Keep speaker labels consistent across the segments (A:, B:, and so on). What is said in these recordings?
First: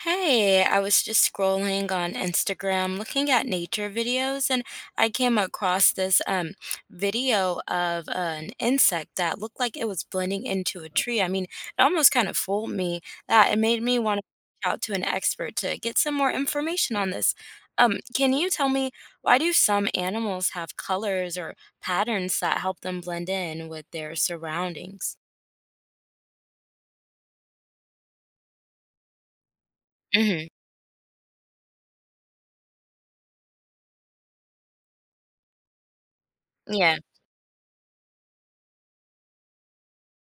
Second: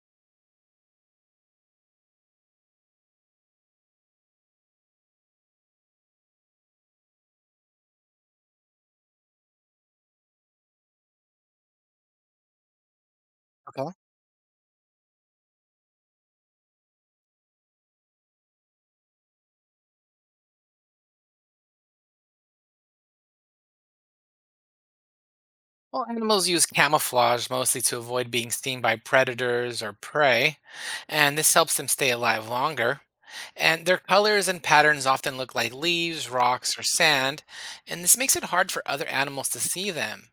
A: Hey, I was just scrolling on Instagram looking at nature videos and I came across this video of an insect that looked like it was blending into a tree. I mean, it almost kind of fooled me that it made
B: Okay.
A: me want to reach out to an expert to get some more information on this. Can you tell me, why do some animals have colors or patterns that help them blend in with their surroundings?
B: Well, animals use camouflage mostly to avoid being seen by predators or
A: Mm-hmm.
B: prey, and this helps them stay alive longer. And their colors and patterns often look like leaves, rocks, or
A: Yeah.
B: sand, and this makes it hard for other animals to see them.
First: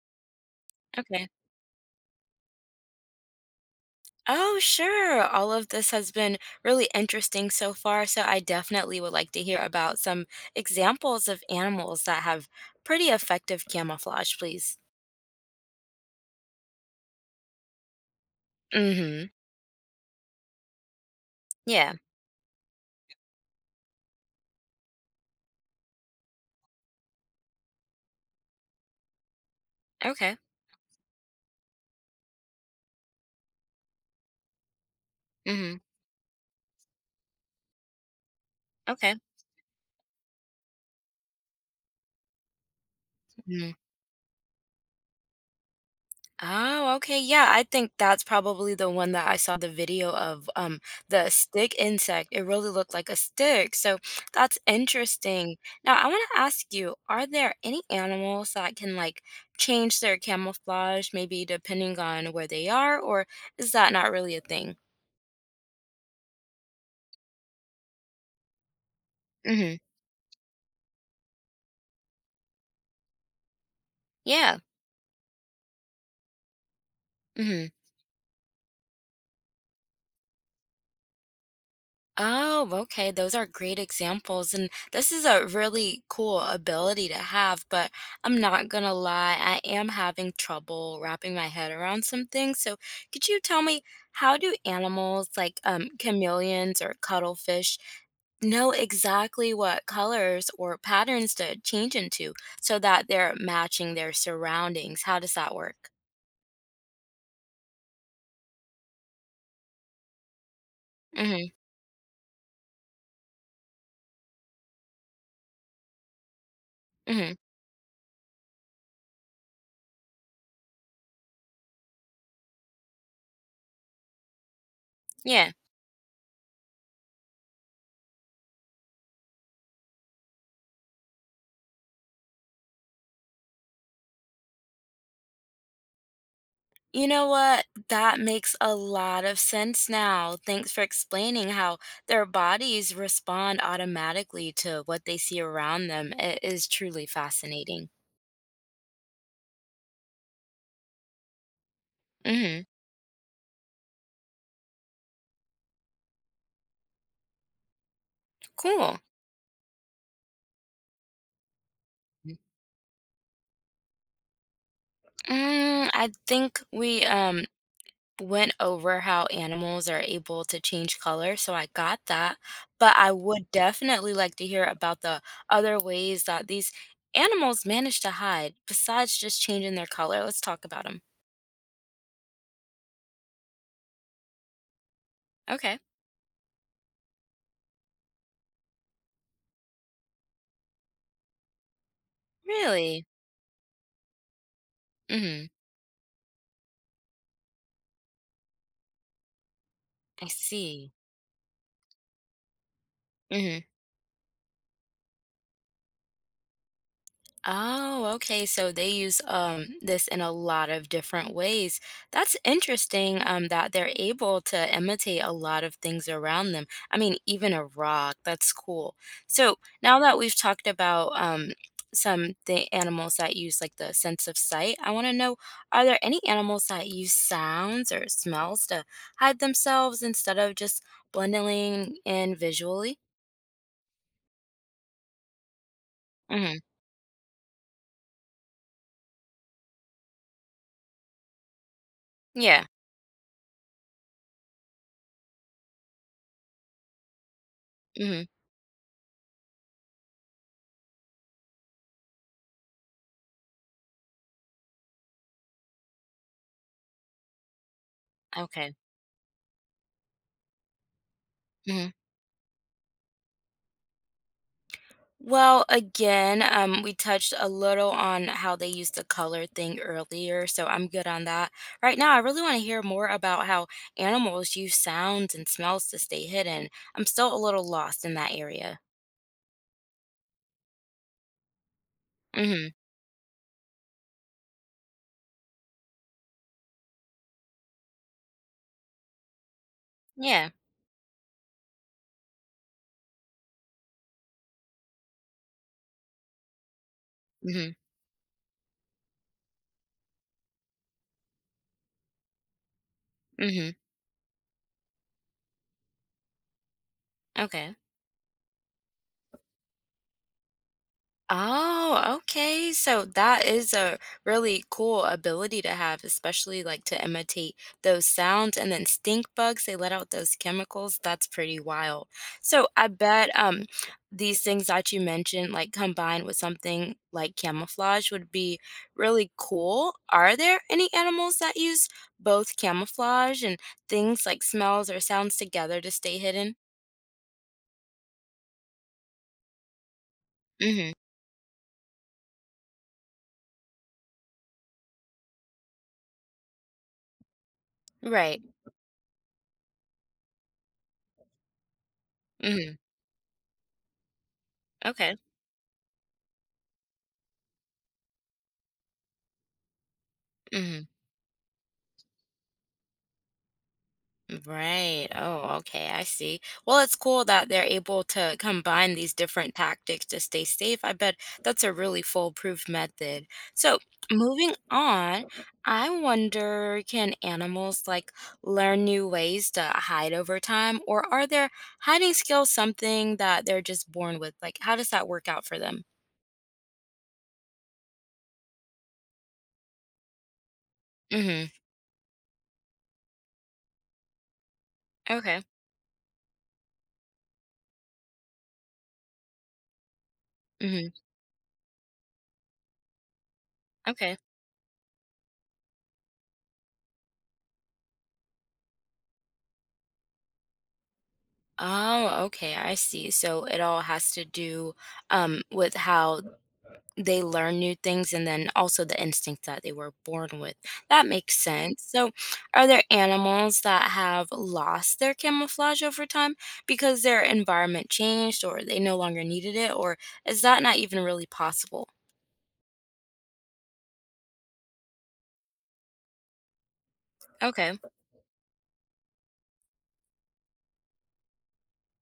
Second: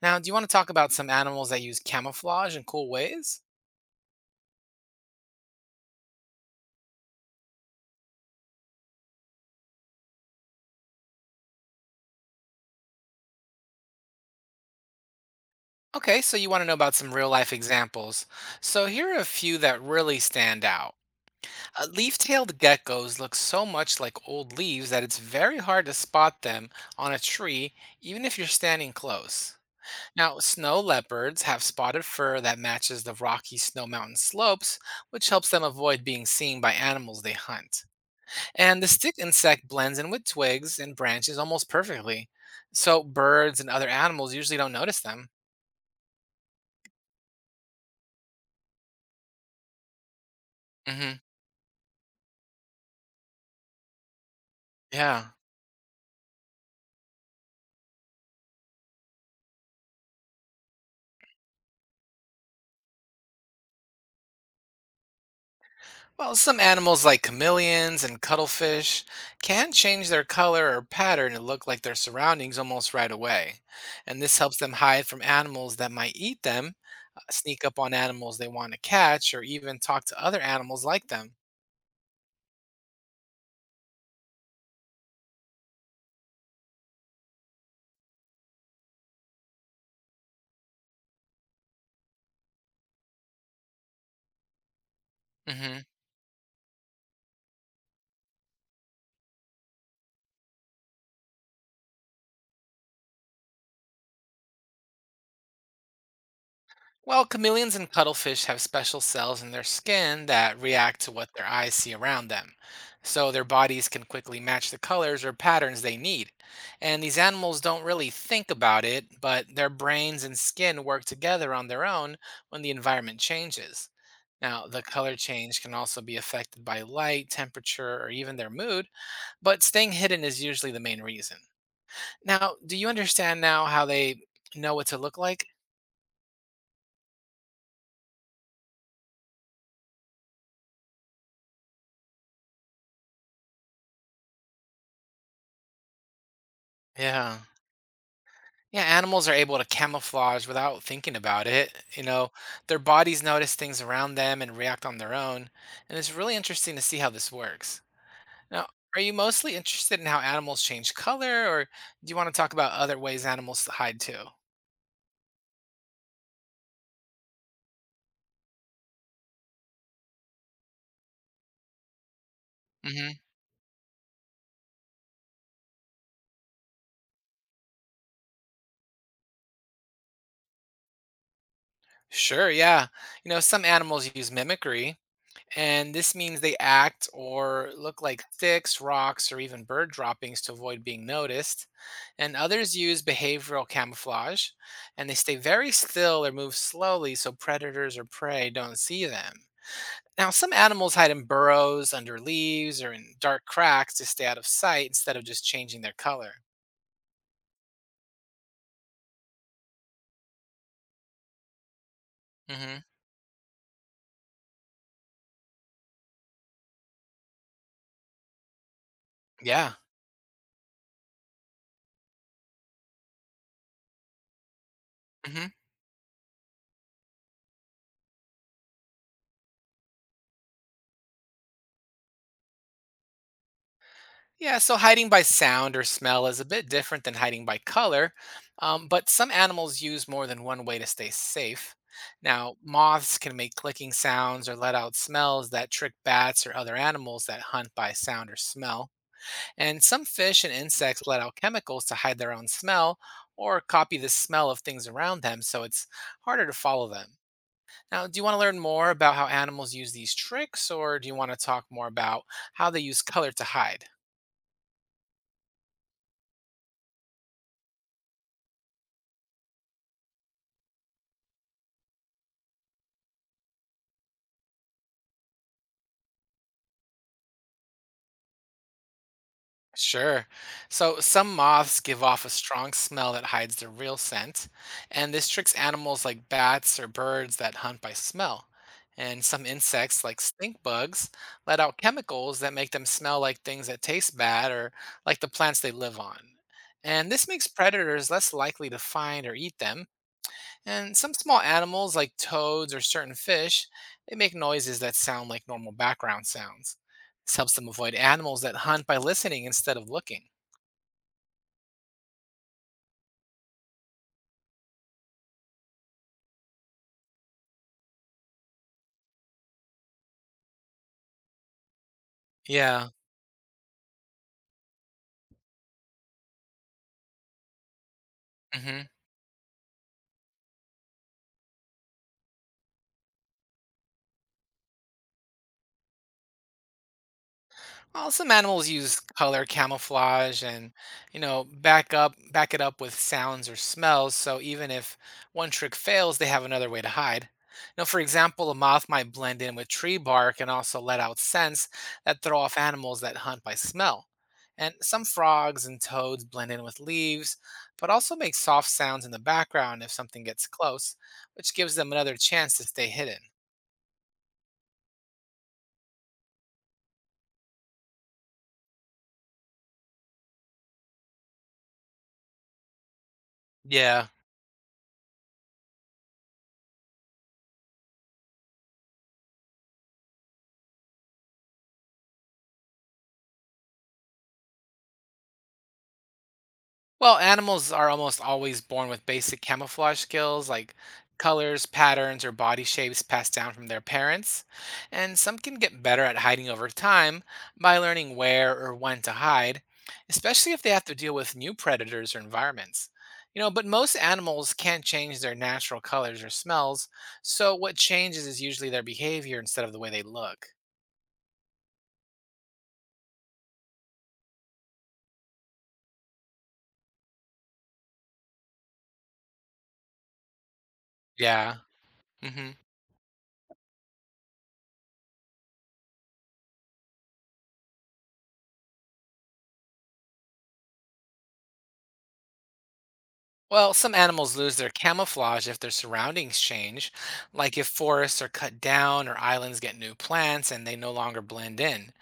B: Now, do you want to talk about some
A: Okay.
B: animals that use camouflage in cool ways?
A: Oh, sure. All of this has been really interesting so far. So, I definitely would like to hear about some examples of animals that have pretty effective camouflage, please.
B: Okay, so you want to know about some real life examples. So
A: Mm
B: here are
A: hmm.
B: a few that really stand out. Uh,
A: Yeah.
B: leaf-tailed geckos look so much like old leaves that it's very hard to spot them on a tree, even if you're standing close.
A: Okay.
B: Now, snow leopards have spotted fur that matches the rocky snow mountain slopes, which helps
A: Mm
B: them
A: hmm.
B: avoid being seen by animals they hunt. And the
A: Okay.
B: stick insect blends in with twigs and branches almost perfectly, so birds and
A: Mhm.
B: other animals usually don't notice them.
A: Oh, okay, yeah, I think that's probably the one that I saw the video of,
B: hmm
A: the stick insect. It really looked like a stick, so that's
B: Yeah.
A: interesting. Now I wanna ask you, are there any animals that can, like, change their camouflage maybe depending on where they are, or is that not really a thing?
B: Well, some animals like chameleons and cuttlefish can
A: Mhm.
B: change their color or pattern to look like their surroundings almost right away. And this helps
A: Yeah,
B: them hide from animals that might eat them, sneak
A: mhm.
B: up on animals they want to catch, or even talk to other animals like them.
A: Oh, okay. Those are great examples. And this is a really cool ability to have, but I'm not gonna lie, I am having trouble wrapping my head around some things. So could you tell me, how do animals like
B: hmm
A: chameleons or cuttlefish know exactly what colors or patterns to change into so that they're matching their surroundings? How does that work?
B: Well, chameleons and cuttlefish have special cells in their skin that react to what
A: Mm-hmm.
B: their eyes see around them. So their bodies can quickly match the colors or patterns they need. And these
A: Mm-hmm.
B: animals don't really think about it, but their brains and skin work together on their own when the environment changes. Now, the color
A: Yeah.
B: change can also be affected by light, temperature, or even their mood, but staying hidden is usually the main reason. Now, do you understand now how they know what to look like?
A: You know what? That makes a lot of sense now. Thanks for explaining how their bodies respond automatically to what they see around them. It is truly
B: Yeah.
A: fascinating.
B: Yeah, animals are able to camouflage without thinking about it.
A: Hmm.
B: Their bodies notice things around them and react on their own. And it's really interesting to see how this works. Now,
A: Cool.
B: are you mostly interested in how animals change color, or do you want to talk about other ways animals hide too?
A: Mm, I think we went over how animals are able to change color, so I got that. But I
B: hmm
A: would definitely like to hear about the other ways that these animals manage to hide besides just changing their color. Let's talk about them.
B: Sure, yeah. Some animals use mimicry.
A: Okay.
B: And this means they act or look like sticks, rocks, or even bird droppings to avoid being noticed. And others use
A: Really?
B: behavioral camouflage, and they stay
A: Mhm.
B: very still or move slowly so predators or prey don't see them.
A: I
B: Now, some
A: see.
B: animals hide in burrows, under leaves, or in dark
A: Mhm.
B: cracks to stay out of sight instead of just changing their color.
A: Oh, okay. So they use this in a lot of different ways. That's
B: hmm
A: interesting that they're able to imitate a lot of things around them. I mean, even a rock. That's cool. So,
B: Yeah.
A: now that we've talked about some the animals that use like the sense of sight, I want to know,
B: Mm-hmm.
A: are there any animals that use sounds or smells to hide themselves instead of just blending in visually?
B: Yeah, so hiding by sound or smell is a
A: Mhm.
B: bit different than hiding by color, but some animals use more than one way to stay safe. Now,
A: Yeah.
B: moths can make clicking sounds or let out smells that trick bats or other animals that hunt by
A: Mhm.
B: sound or smell. And some fish and insects let out chemicals to hide their own smell or copy the smell of things around them, so it's harder to follow them. Now, do you want to learn
A: Okay.
B: more about how animals use these tricks, or do you want to talk more
A: Mhm.
B: about how they use color to hide?
A: Well, again, we touched a little on how they used the color thing earlier, so I'm good on that. Right now, I really want to hear more about how animals use sounds and smells to stay hidden. I'm still a little lost in that area.
B: Sure. So some moths give off a
A: Mm-hmm.
B: strong smell that hides their real scent, and this tricks animals like bats or birds that hunt by smell. And some insects, like
A: Yeah.
B: stink bugs, let out chemicals that make them smell like things that taste bad or like the plants they live on. And this makes
A: Mm-hmm.
B: predators less likely to find or eat them, and some small animals, like toads or certain fish,
A: Mm-hmm.
B: they make noises that sound like normal background sounds. This helps them
A: Okay.
B: avoid animals that hunt by listening instead of looking.
A: Oh, okay. So that is a really cool ability to have, especially like to imitate those sounds, and then stink bugs, they let out those chemicals. That's pretty wild. So I
B: Yeah.
A: bet these things that you mentioned, like combined with something like camouflage, would be
B: hmm
A: really cool. Are there any animals that use both camouflage and things like smells or sounds together to stay hidden?
B: Well, some animals use color camouflage and,
A: Mm-hmm.
B: back it up with sounds or smells, so even if one trick fails, they have another way to hide. Now, for
A: Right.
B: example, a moth might blend in with tree bark and also let out scents that throw off
A: Mm-hmm.
B: animals that hunt by smell. And some
A: Okay.
B: frogs and toads blend in with leaves, but also make soft sounds in the background if something gets
A: Mm-hmm.
B: close, which gives them another chance to stay hidden.
A: Right. Oh, okay. I see. Well, it's cool that they're able to combine these different tactics to stay safe. I bet that's a really foolproof method. So,
B: Yeah.
A: moving on, I wonder, can animals like learn new ways to hide over time, or are their hiding skills something that they're just born with? Like, how does that work out for them?
B: Well, animals are almost always born with basic camouflage skills like
A: Mm
B: colors, patterns, or body shapes passed down from their parents.
A: hmm.
B: And some
A: Okay.
B: can get better at hiding over time by learning where or when to hide, especially if
A: Mm
B: they have
A: hmm.
B: to deal with new predators or environments. But most
A: Okay.
B: animals can't change their natural colors or smells, so what changes is usually their behavior instead of the way they look.
A: Oh, okay. I see. So it all has to do with how they learn new things and then also the instinct that they were born with. That makes
B: Yeah.
A: sense. So,
B: hmm
A: are there animals that have lost their camouflage over time because their environment changed or they no longer needed it? Or is that not even really possible?
B: Well, some animals lose their camouflage if their surroundings change, like if
A: Okay.
B: forests are cut down or islands get new plants and they no longer blend in.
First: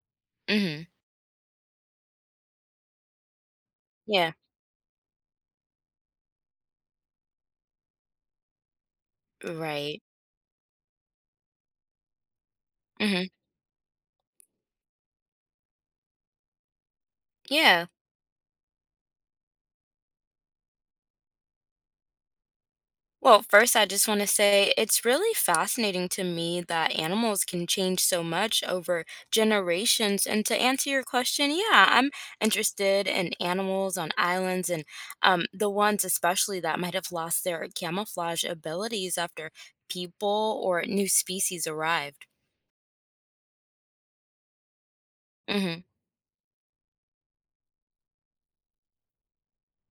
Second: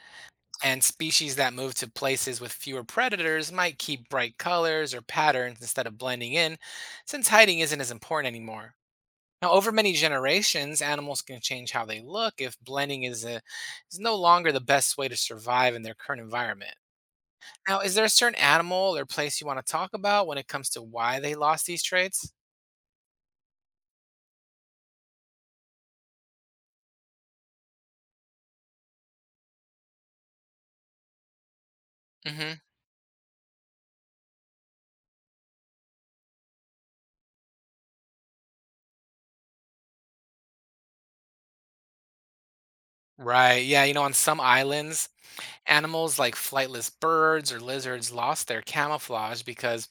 B: And
A: Hmm.
B: species that move to places with fewer predators might keep
A: Yeah.
B: bright colors or patterns instead of blending in, since hiding isn't as important anymore. Now, over many
A: Right.
B: generations, animals can change how they look if blending
A: Hmm.
B: is, a, is no longer the best way to survive in their current environment. Now,
A: Yeah.
B: is there a certain animal or place you want to talk about when it comes to why they lost these traits?
A: Well, first, I just want to say it's really fascinating to me that animals can change so much over generations. And to answer your question, yeah, I'm
B: hmm
A: interested in animals on islands and, the ones especially that might have lost their camouflage abilities after people or new species arrived.
B: Right. Yeah. On some islands,
A: Mm-hmm.
B: animals like flightless birds or lizards lost their camouflage because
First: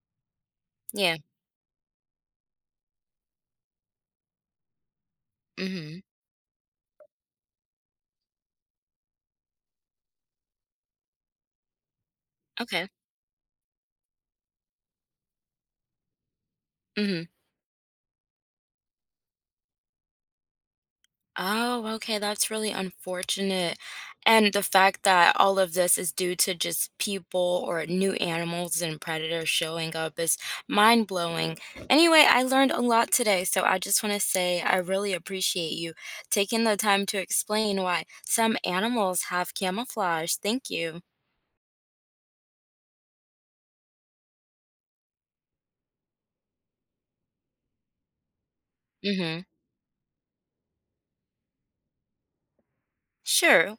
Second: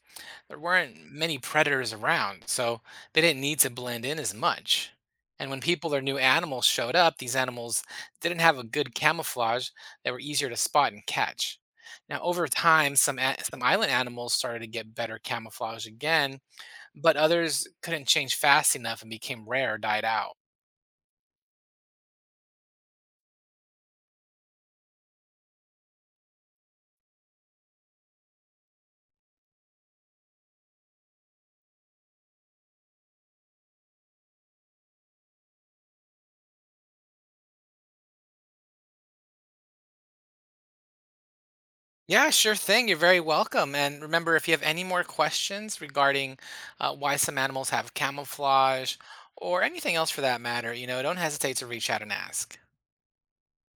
B: there weren't
A: Yeah.
B: many predators around, so they didn't need to blend in as much. And when people
A: Mm-hmm.
B: or new animals showed up, these animals didn't have a good camouflage that were easier to spot and catch. Now, over
A: Okay.
B: time, some island animals started to get better camouflage again, but
A: Mm-hmm.
B: others couldn't change fast enough and became rare or died out.
A: Oh, okay, that's really unfortunate. And the fact that all of this is due to just people or new animals and predators showing up is mind blowing. Anyway, I learned a lot today, so I just want to say I really appreciate you taking the time to explain why some animals have camouflage. Thank you.
B: Yeah, sure thing. You're very welcome. And remember, if you have any more questions regarding why some animals have camouflage
A: Mm-hmm.
B: or anything else for that matter, don't hesitate to reach out and ask.
A: Sure.